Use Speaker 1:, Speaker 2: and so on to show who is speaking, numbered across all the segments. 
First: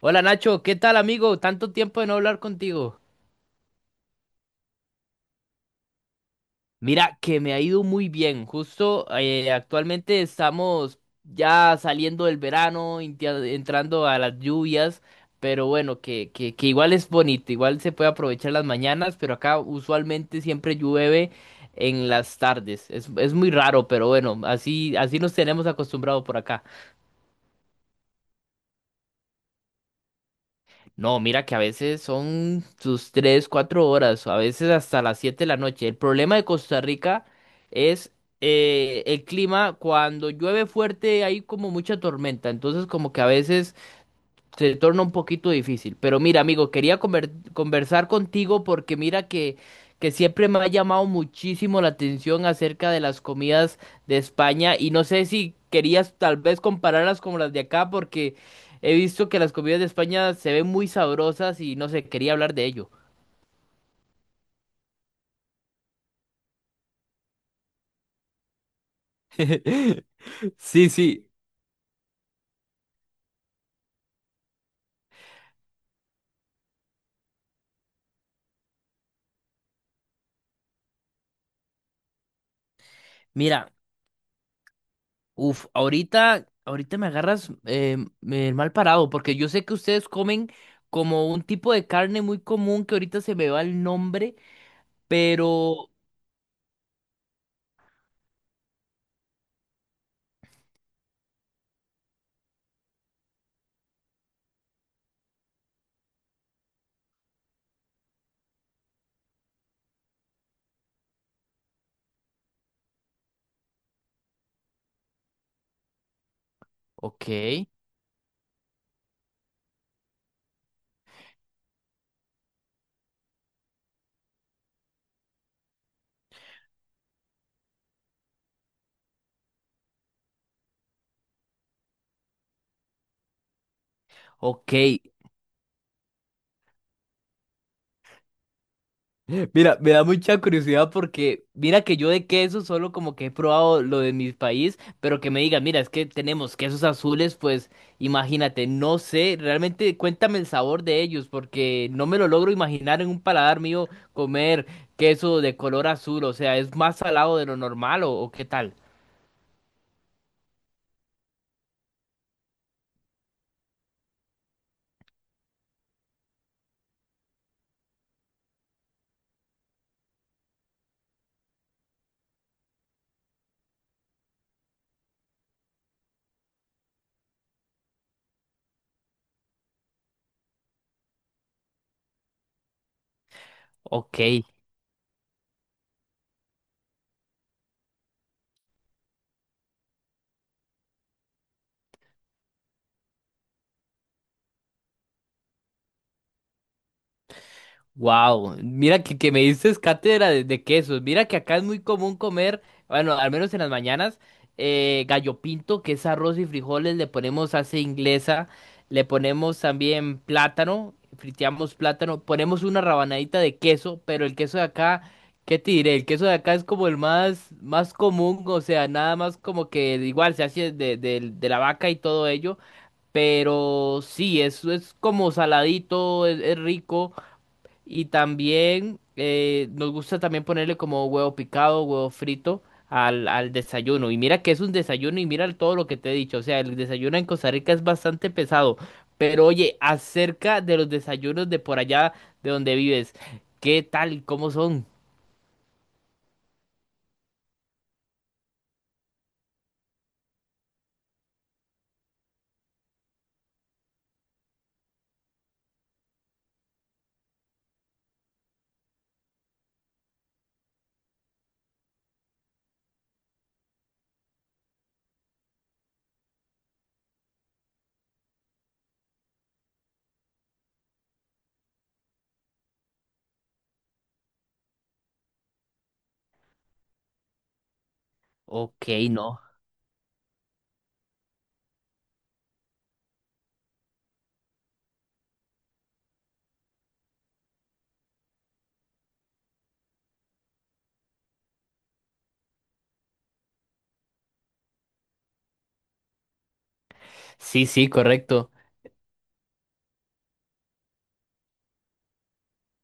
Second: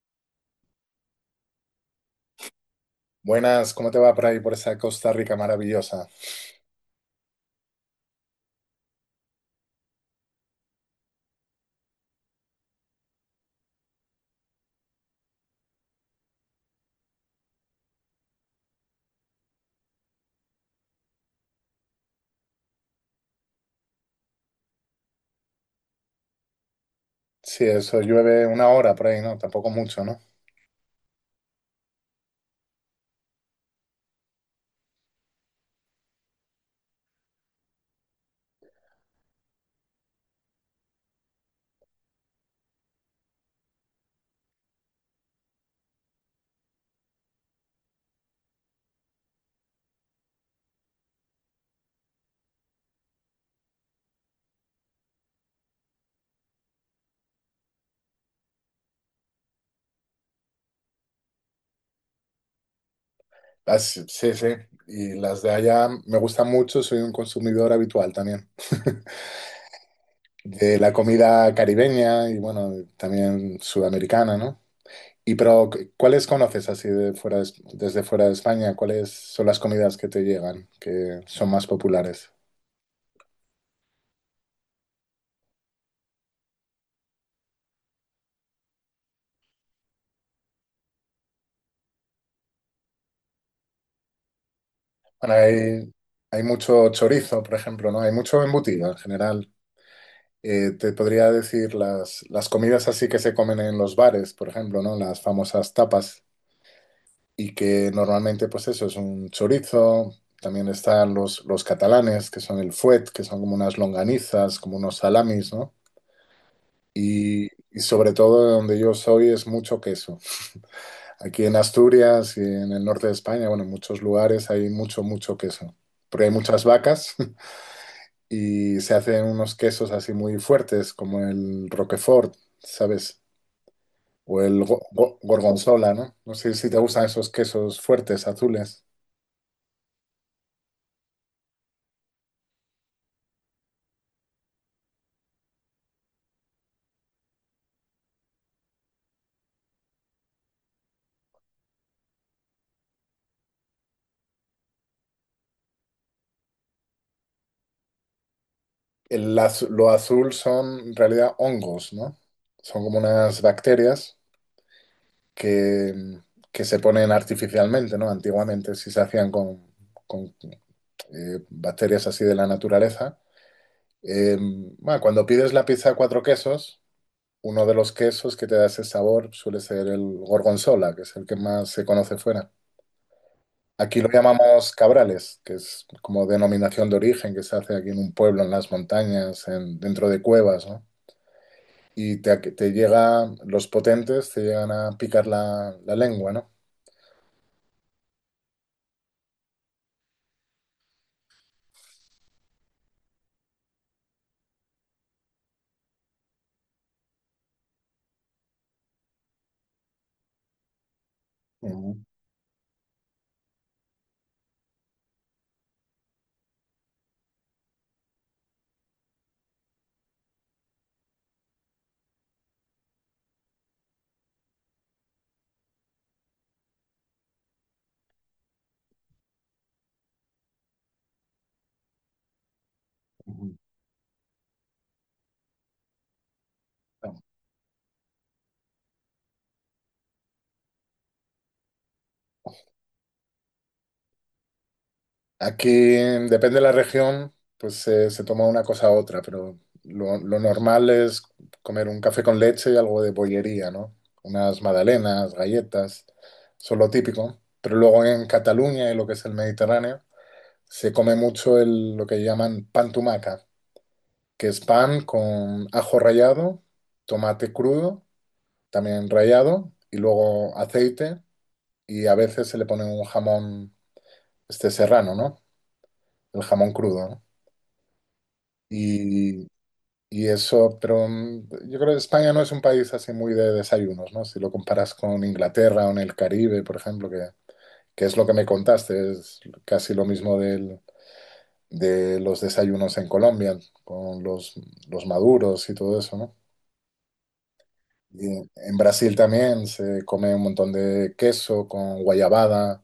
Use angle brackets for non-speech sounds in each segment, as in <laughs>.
Speaker 1: Hola Nacho, ¿qué tal amigo? Tanto tiempo de no hablar contigo.
Speaker 2: Buenas, ¿cómo te va por ahí, por esa Costa Rica maravillosa?
Speaker 1: Mira, que me ha ido muy bien. Justo actualmente estamos ya saliendo del verano, entrando a las lluvias, pero bueno, que igual es bonito, igual se puede aprovechar las mañanas, pero acá usualmente siempre llueve en las tardes. Es muy raro, pero bueno, así nos tenemos acostumbrados por acá.
Speaker 2: Sí, eso llueve una hora por ahí, ¿no? Tampoco mucho, ¿no?
Speaker 1: No, mira que a veces son sus 3, 4 horas, a veces hasta las 7 de la noche. El problema de Costa Rica es el clima, cuando llueve fuerte hay como mucha tormenta, entonces como que a veces se torna un poquito difícil. Pero mira, amigo, quería conversar contigo porque mira que siempre me ha llamado muchísimo la atención acerca de las comidas de España y no sé si querías tal vez compararlas con las de acá porque he visto que las comidas de España se ven muy sabrosas y no sé, quería hablar de ello.
Speaker 2: Ah, sí, sí, sí. Y las de allá me gustan mucho, soy un consumidor habitual también. <laughs>
Speaker 1: <laughs>
Speaker 2: De
Speaker 1: Sí,
Speaker 2: la
Speaker 1: sí.
Speaker 2: comida caribeña y bueno, también sudamericana, ¿no? Y pero, ¿cuáles conoces así de fuera de- Es- desde fuera de España? ¿Cuáles son las comidas que te llegan, que son más populares?
Speaker 1: Mira. Uf, ahorita me agarras mal parado, porque yo sé que ustedes comen como un tipo de carne muy común que ahorita se me va el nombre,
Speaker 2: Bueno,
Speaker 1: pero...
Speaker 2: hay mucho chorizo, por ejemplo, ¿no? Hay mucho embutido en general. Te podría decir las comidas así que se comen en los bares, por ejemplo, ¿no? Las famosas tapas y que normalmente pues eso es un chorizo, también están los catalanes que son el fuet, que son como unas longanizas, como unos salamis, ¿no? Y,
Speaker 1: Ok,
Speaker 2: y sobre todo de donde yo soy es mucho queso. Aquí en Asturias y en el norte de España, bueno, en muchos lugares hay mucho, mucho queso. Porque hay muchas vacas <laughs> y se hacen unos quesos así muy fuertes, como el Roquefort, ¿sabes? O el
Speaker 1: ok.
Speaker 2: gorgonzola, ¿no? No sé si te gustan esos quesos fuertes, azules.
Speaker 1: Mira, me da mucha curiosidad porque mira que yo de queso solo como que he probado lo de mi país, pero que me digan, mira, es que tenemos quesos azules, pues imagínate, no sé, realmente cuéntame el sabor de ellos porque no me lo logro imaginar en un paladar mío comer queso de color azul, o sea, es más salado de lo normal o qué tal.
Speaker 2: Lo azul son en realidad hongos, ¿no? Son como unas bacterias que, que se ponen artificialmente, ¿no? Antiguamente sí se hacían con bacterias así de la naturaleza. Eh, bueno, cuando pides la pizza a cuatro quesos, uno de los quesos que te da ese sabor suele ser el gorgonzola, que es el que más se conoce fuera. Aquí lo
Speaker 1: Ok.
Speaker 2: llamamos cabrales, que es como denominación de origen que se hace aquí en un pueblo, en las montañas, dentro de cuevas, ¿no? Y te llega, los potentes te llegan a picar la lengua, ¿no?
Speaker 1: Wow, mira que me dices cátedra de quesos. Mira que acá es muy común comer, bueno, al menos en las mañanas, gallo pinto, que es arroz y frijoles, le ponemos salsa inglesa, le ponemos también plátano, friteamos
Speaker 2: Ujú,
Speaker 1: plátano, ponemos una rabanadita de queso, pero el queso de acá, ¿qué te diré? El queso de acá es como el más común, o sea, nada más como que igual se hace de, de la vaca y todo ello, pero sí, es como saladito, es rico. Y también nos gusta también ponerle como huevo picado, huevo frito al
Speaker 2: ujú.
Speaker 1: desayuno. Y mira que es un desayuno y mira todo lo que te he dicho. O sea, el desayuno en Costa Rica es bastante pesado. Pero oye, acerca de los desayunos de por allá de donde vives, ¿qué tal? ¿Cómo son?
Speaker 2: Aquí, depende de la región, pues se toma una cosa u otra, pero lo normal es comer un café con leche y algo de bollería, ¿no? Unas magdalenas, galletas, eso es lo típico. Pero luego en Cataluña y lo que es el Mediterráneo, se come mucho lo que llaman pan tumaca, que es pan con ajo rallado, tomate crudo, también rallado, y luego aceite, y a veces se le pone un jamón este serrano, ¿no? El jamón crudo, ¿no?
Speaker 1: Ok, no.
Speaker 2: Y, y eso, pero yo creo que España no es un país así muy de desayunos, ¿no? Si lo comparas con Inglaterra o en el Caribe, por ejemplo, que es lo que me contaste, es casi lo mismo del de los desayunos en Colombia, con los maduros y todo eso, ¿no?
Speaker 1: Sí, sí,
Speaker 2: Y
Speaker 1: correcto.
Speaker 2: en Brasil también se come un montón de queso con guayabada,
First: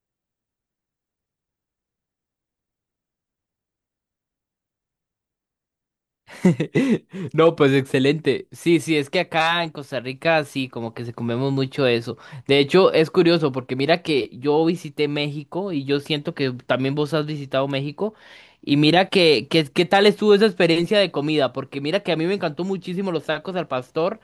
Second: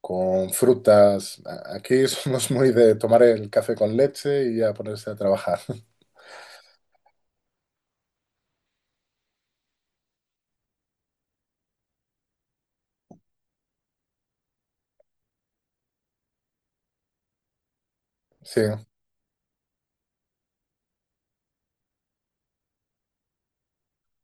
Speaker 2: con frutas. Aquí <laughs> somos muy de tomar el café con leche y a ponerse a trabajar. <laughs>
Speaker 1: <laughs> No, pues excelente. Sí, sí, es que acá en Costa Rica sí, como que se comemos mucho eso. De hecho, es curioso porque mira que yo visité México y yo siento que también vos has visitado México
Speaker 2: Sí,
Speaker 1: y mira que qué tal estuvo esa experiencia de comida, porque mira que a mí me encantó muchísimo los tacos al pastor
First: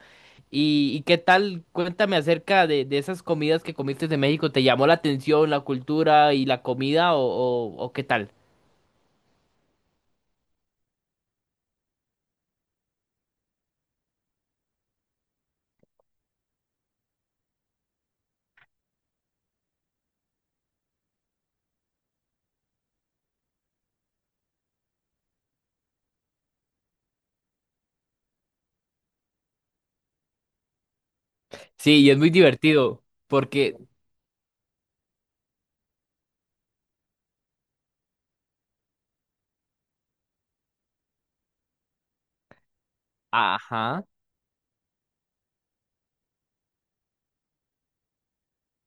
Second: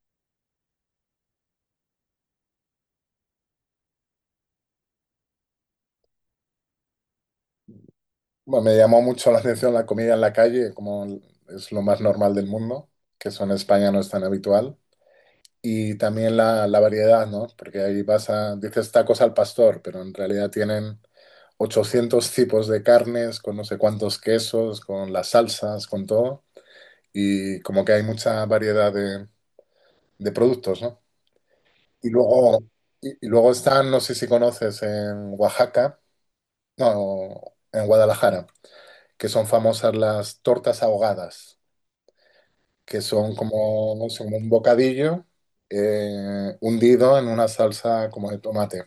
Speaker 1: y qué tal, cuéntame acerca de esas comidas que comiste de México, ¿te llamó la atención la cultura y la comida o, o qué tal?
Speaker 2: bueno, me llamó mucho la atención la comida en la calle, como es lo más normal del mundo, que eso en España no es tan habitual. Y también la variedad, ¿no? Porque ahí vas dices tacos al pastor, pero en realidad tienen 800 tipos de carnes, con no sé cuántos quesos, con las salsas, con todo. Y como que hay mucha variedad de productos, ¿no?
Speaker 1: Sí,
Speaker 2: Y
Speaker 1: y es muy
Speaker 2: luego,
Speaker 1: divertido
Speaker 2: y luego
Speaker 1: porque,
Speaker 2: están, no sé si conoces, en Oaxaca, no, en Guadalajara, que son famosas las tortas ahogadas, que son como,
Speaker 1: ajá.
Speaker 2: no sé, como un bocadillo hundido en una salsa como de tomate.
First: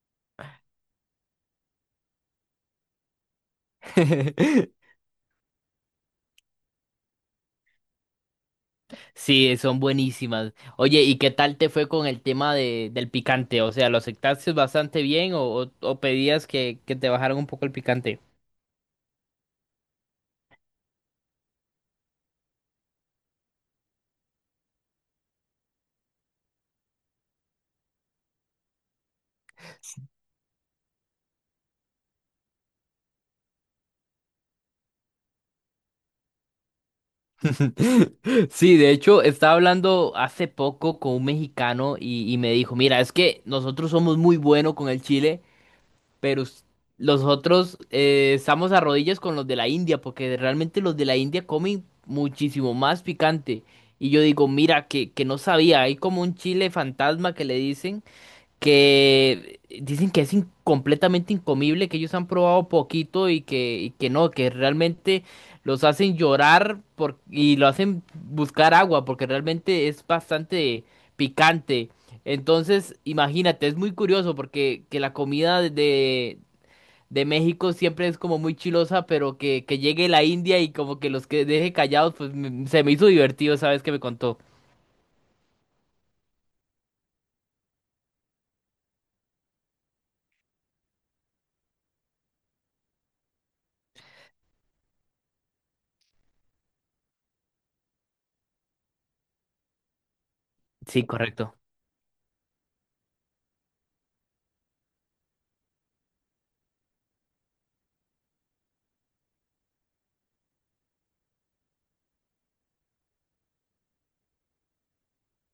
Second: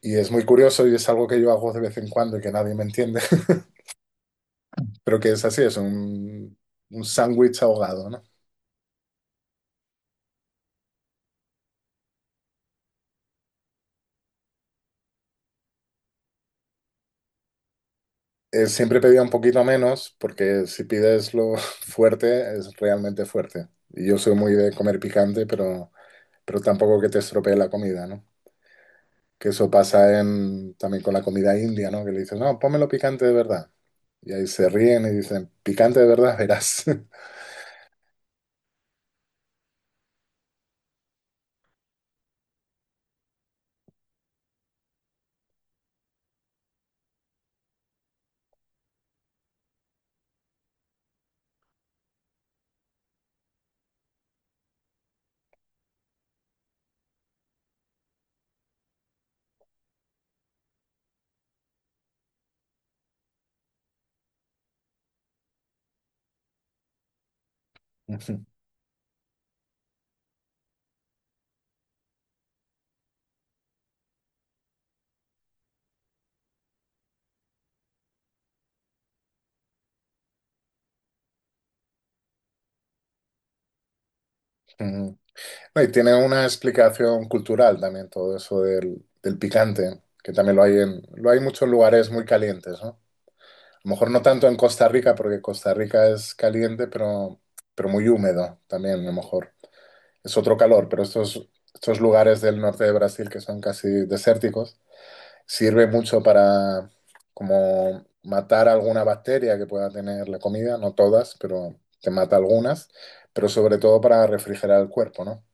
Speaker 2: Y es muy curioso y es algo que yo hago de vez en cuando y que nadie me entiende.
Speaker 1: <laughs>
Speaker 2: Pero que es así, es un sándwich ahogado, ¿no?
Speaker 1: Sí, son buenísimas. Oye, ¿y qué tal te fue con el tema de, del picante? O sea, ¿lo aceptaste bastante bien o, o pedías que te bajaran un poco el picante?
Speaker 2: Siempre pedía un poquito menos porque si pides lo <laughs> fuerte es realmente fuerte. Y yo soy muy de comer picante, pero tampoco que te estropee la comida, ¿no? Que eso pasa también con la comida india, ¿no? Que le dices, no, pónmelo picante de verdad. Y ahí se ríen y dicen, picante de verdad, verás. <laughs>
Speaker 1: <laughs> Sí, de hecho, estaba hablando hace poco con un mexicano y me dijo, mira, es que nosotros somos muy buenos con el chile. Pero los otros estamos a rodillas con los de la India, porque realmente los de la India comen muchísimo más picante. Y yo digo, mira, que no sabía, hay como un chile fantasma que le dicen que es completamente incomible, que ellos han probado poquito y que no, que realmente los hacen llorar y lo hacen
Speaker 2: Ujú.
Speaker 1: buscar agua, porque realmente es bastante picante. Entonces, imagínate, es muy curioso porque que la comida de México siempre es como muy chilosa, pero que llegue la India y como que los que deje callados, pues se me hizo divertido, ¿sabes que me contó?
Speaker 2: No, y tiene una explicación cultural también todo eso del picante, que también lo hay lo hay en muchos lugares muy calientes, ¿no? A lo mejor no tanto en Costa Rica, porque Costa Rica es caliente, pero muy húmedo también, a lo mejor. Es otro calor, pero
Speaker 1: Sí,
Speaker 2: estos,
Speaker 1: correcto.
Speaker 2: estos lugares del norte de Brasil que son casi desérticos, sirve mucho para como matar alguna bacteria que pueda tener la comida, no todas, pero te mata algunas, pero sobre todo para refrigerar el cuerpo, ¿no?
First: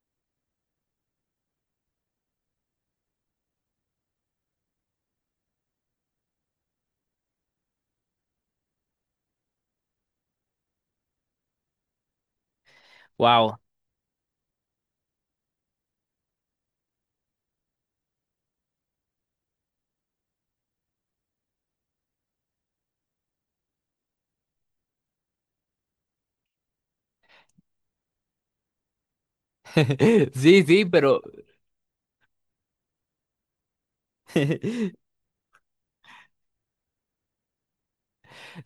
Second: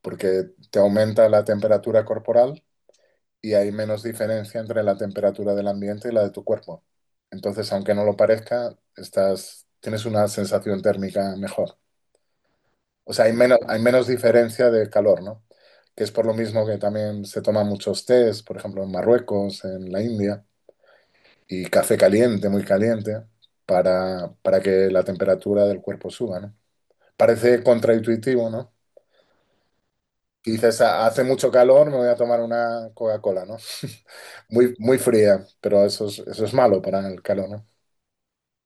Speaker 2: Porque te aumenta la temperatura corporal y hay menos diferencia entre la temperatura del ambiente y la de tu cuerpo. Entonces, aunque no lo parezca, tienes una sensación térmica mejor. O sea, hay menos,
Speaker 1: Wow.
Speaker 2: hay menos diferencia de calor, ¿no? Que es por lo mismo que también se toman muchos tés, por ejemplo, en Marruecos, en la India, y café caliente, muy caliente, para que la temperatura del cuerpo suba, ¿no? Parece contraintuitivo, ¿no?
Speaker 1: <laughs>
Speaker 2: Y
Speaker 1: Sí,
Speaker 2: dices,
Speaker 1: sí,
Speaker 2: "Ah,
Speaker 1: pero
Speaker 2: hace mucho calor, me voy a tomar una Coca-Cola, ¿no? Muy, muy
Speaker 1: <laughs>
Speaker 2: fría, pero eso es malo para el calor, ¿no?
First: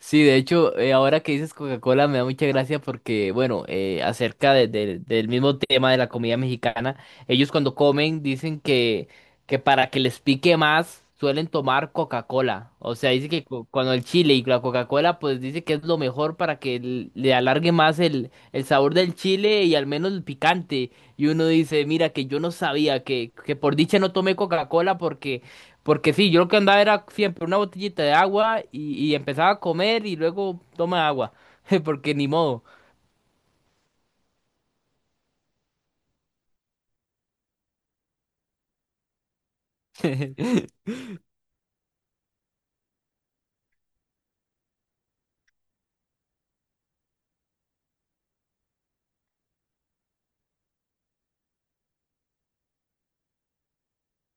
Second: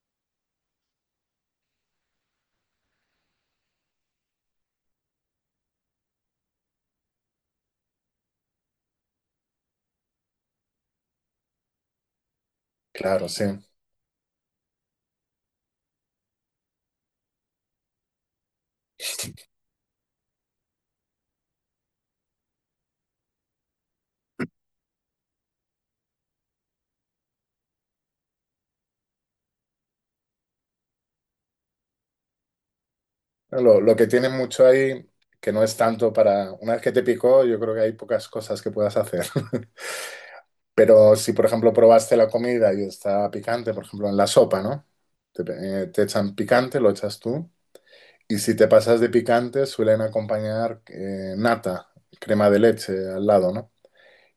Speaker 1: Sí, de hecho, ahora que dices Coca-Cola me da mucha gracia porque, bueno, acerca del mismo tema de la comida mexicana, ellos cuando comen dicen que para que les pique más suelen tomar Coca-Cola. O sea,
Speaker 2: Claro,
Speaker 1: dice
Speaker 2: sí.
Speaker 1: que cuando el chile y la Coca-Cola, pues dice que es lo mejor para que le alargue más el sabor del chile y al menos el picante. Y uno dice, mira, que, yo no sabía que por dicha no tomé Coca-Cola porque... Porque sí, yo lo que andaba era siempre una botellita de agua y empezaba a comer y luego toma agua. <laughs> Porque ni modo.
Speaker 2: Lo que tiene mucho ahí, que no es tanto. Una vez que te picó, yo creo que hay pocas cosas que puedas hacer. <laughs>
Speaker 1: <laughs>
Speaker 2: Pero si, por ejemplo, probaste la comida y está picante, por ejemplo, en la sopa, ¿no? Te, te echan picante, lo echas tú. Y si te pasas de picante, suelen acompañar nata, crema de leche al lado, ¿no?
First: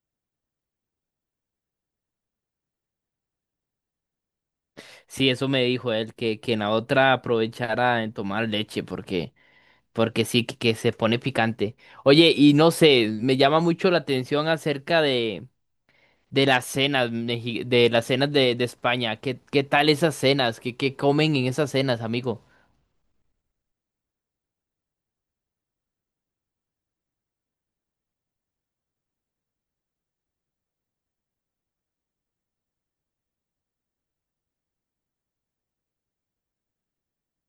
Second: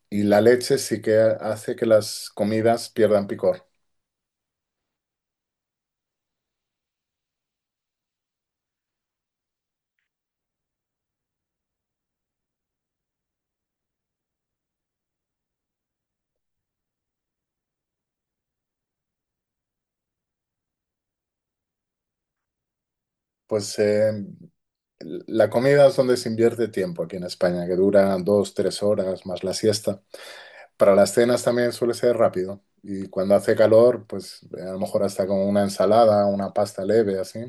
Speaker 2: Y la leche sí que hace que las comidas pierdan picor.
Speaker 1: Sí, eso me dijo él, que en la otra aprovechara en tomar leche, porque, porque sí, que se pone picante. Oye, y no sé, me llama mucho la atención acerca de las cenas, de las cenas de España. ¿Qué tal esas cenas? ¿Qué comen en esas cenas, amigo?
Speaker 2: Pues la comida es donde se invierte tiempo aquí en España, que dura 2, 3 horas más la siesta. Para las cenas también suele ser rápido y cuando hace calor, pues a lo mejor hasta con una ensalada, una pasta leve, así.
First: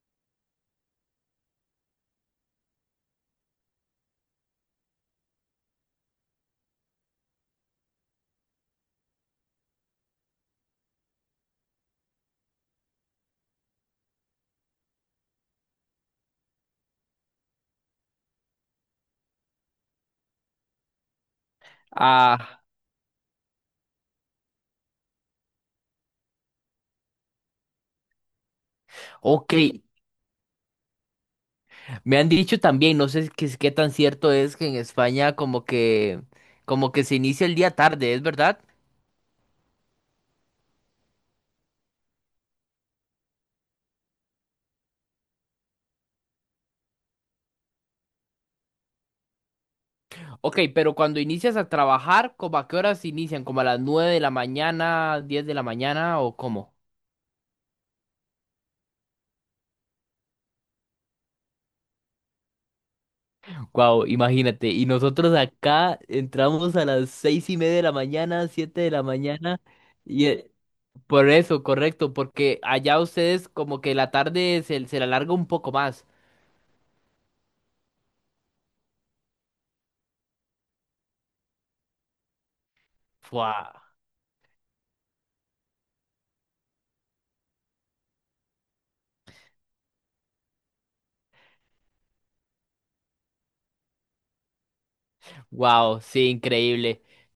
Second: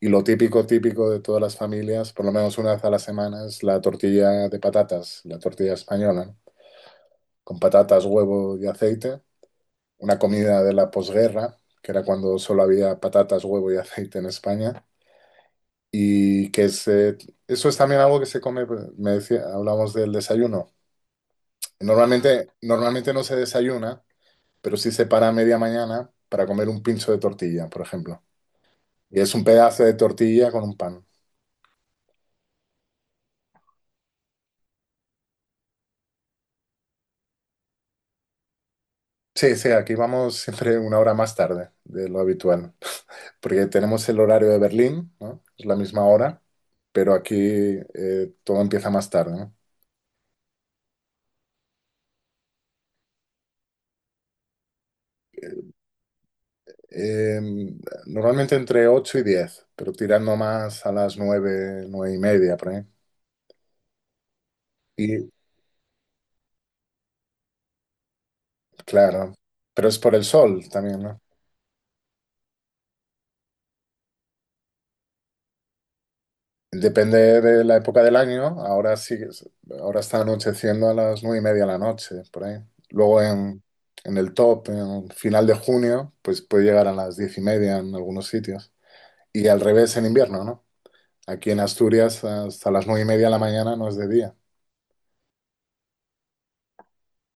Speaker 2: Y lo típico, típico de todas las familias, por lo menos una vez a la semana, es la tortilla de patatas, la tortilla española, ¿no? Con patatas, huevo y aceite. Una comida de la posguerra, que era cuando solo había patatas, huevo y aceite en España y eso es también algo que se come, pues, me decía, hablamos del desayuno. Normalmente,
Speaker 1: Ah,
Speaker 2: normalmente no se desayuna, pero sí se para a media mañana para comer un pincho de tortilla, por ejemplo. Y es un
Speaker 1: ok.
Speaker 2: pedazo de tortilla con un pan.
Speaker 1: Me han dicho también, no sé qué, qué tan cierto es que en España como que se inicia el día tarde, ¿es verdad?
Speaker 2: Sí, sí, aquí vamos siempre una hora más tarde de lo habitual, porque tenemos el horario de Berlín, ¿no? Es la misma hora, pero aquí todo empieza más tarde, ¿no?
Speaker 1: Ok, pero cuando inicias a trabajar, ¿como a qué horas inician? ¿Como a las 9 de la mañana, 10 de la mañana o cómo?
Speaker 2: Eh, Normalmente entre 8 y 10 pero tirando más a las 9, 9:30, por ahí.
Speaker 1: Wow, imagínate. Y
Speaker 2: Y
Speaker 1: nosotros acá entramos a las 6:30 de la mañana, siete de la
Speaker 2: claro,
Speaker 1: mañana.
Speaker 2: pero es por el
Speaker 1: Y
Speaker 2: sol también, ¿no?
Speaker 1: por eso, correcto, porque allá ustedes como que la tarde se, se la alarga un poco más.
Speaker 2: Depende de la época del año. Ahora sí, ahora está anocheciendo a las 9:30 de la noche, por ahí. Luego
Speaker 1: Wow,
Speaker 2: en el top, en final de junio, pues puede llegar a las 10:30 en algunos sitios. Y al revés en invierno, ¿no? Aquí en Asturias hasta las 9:30 de la mañana no es de día.
Speaker 1: wow, sí, increíble.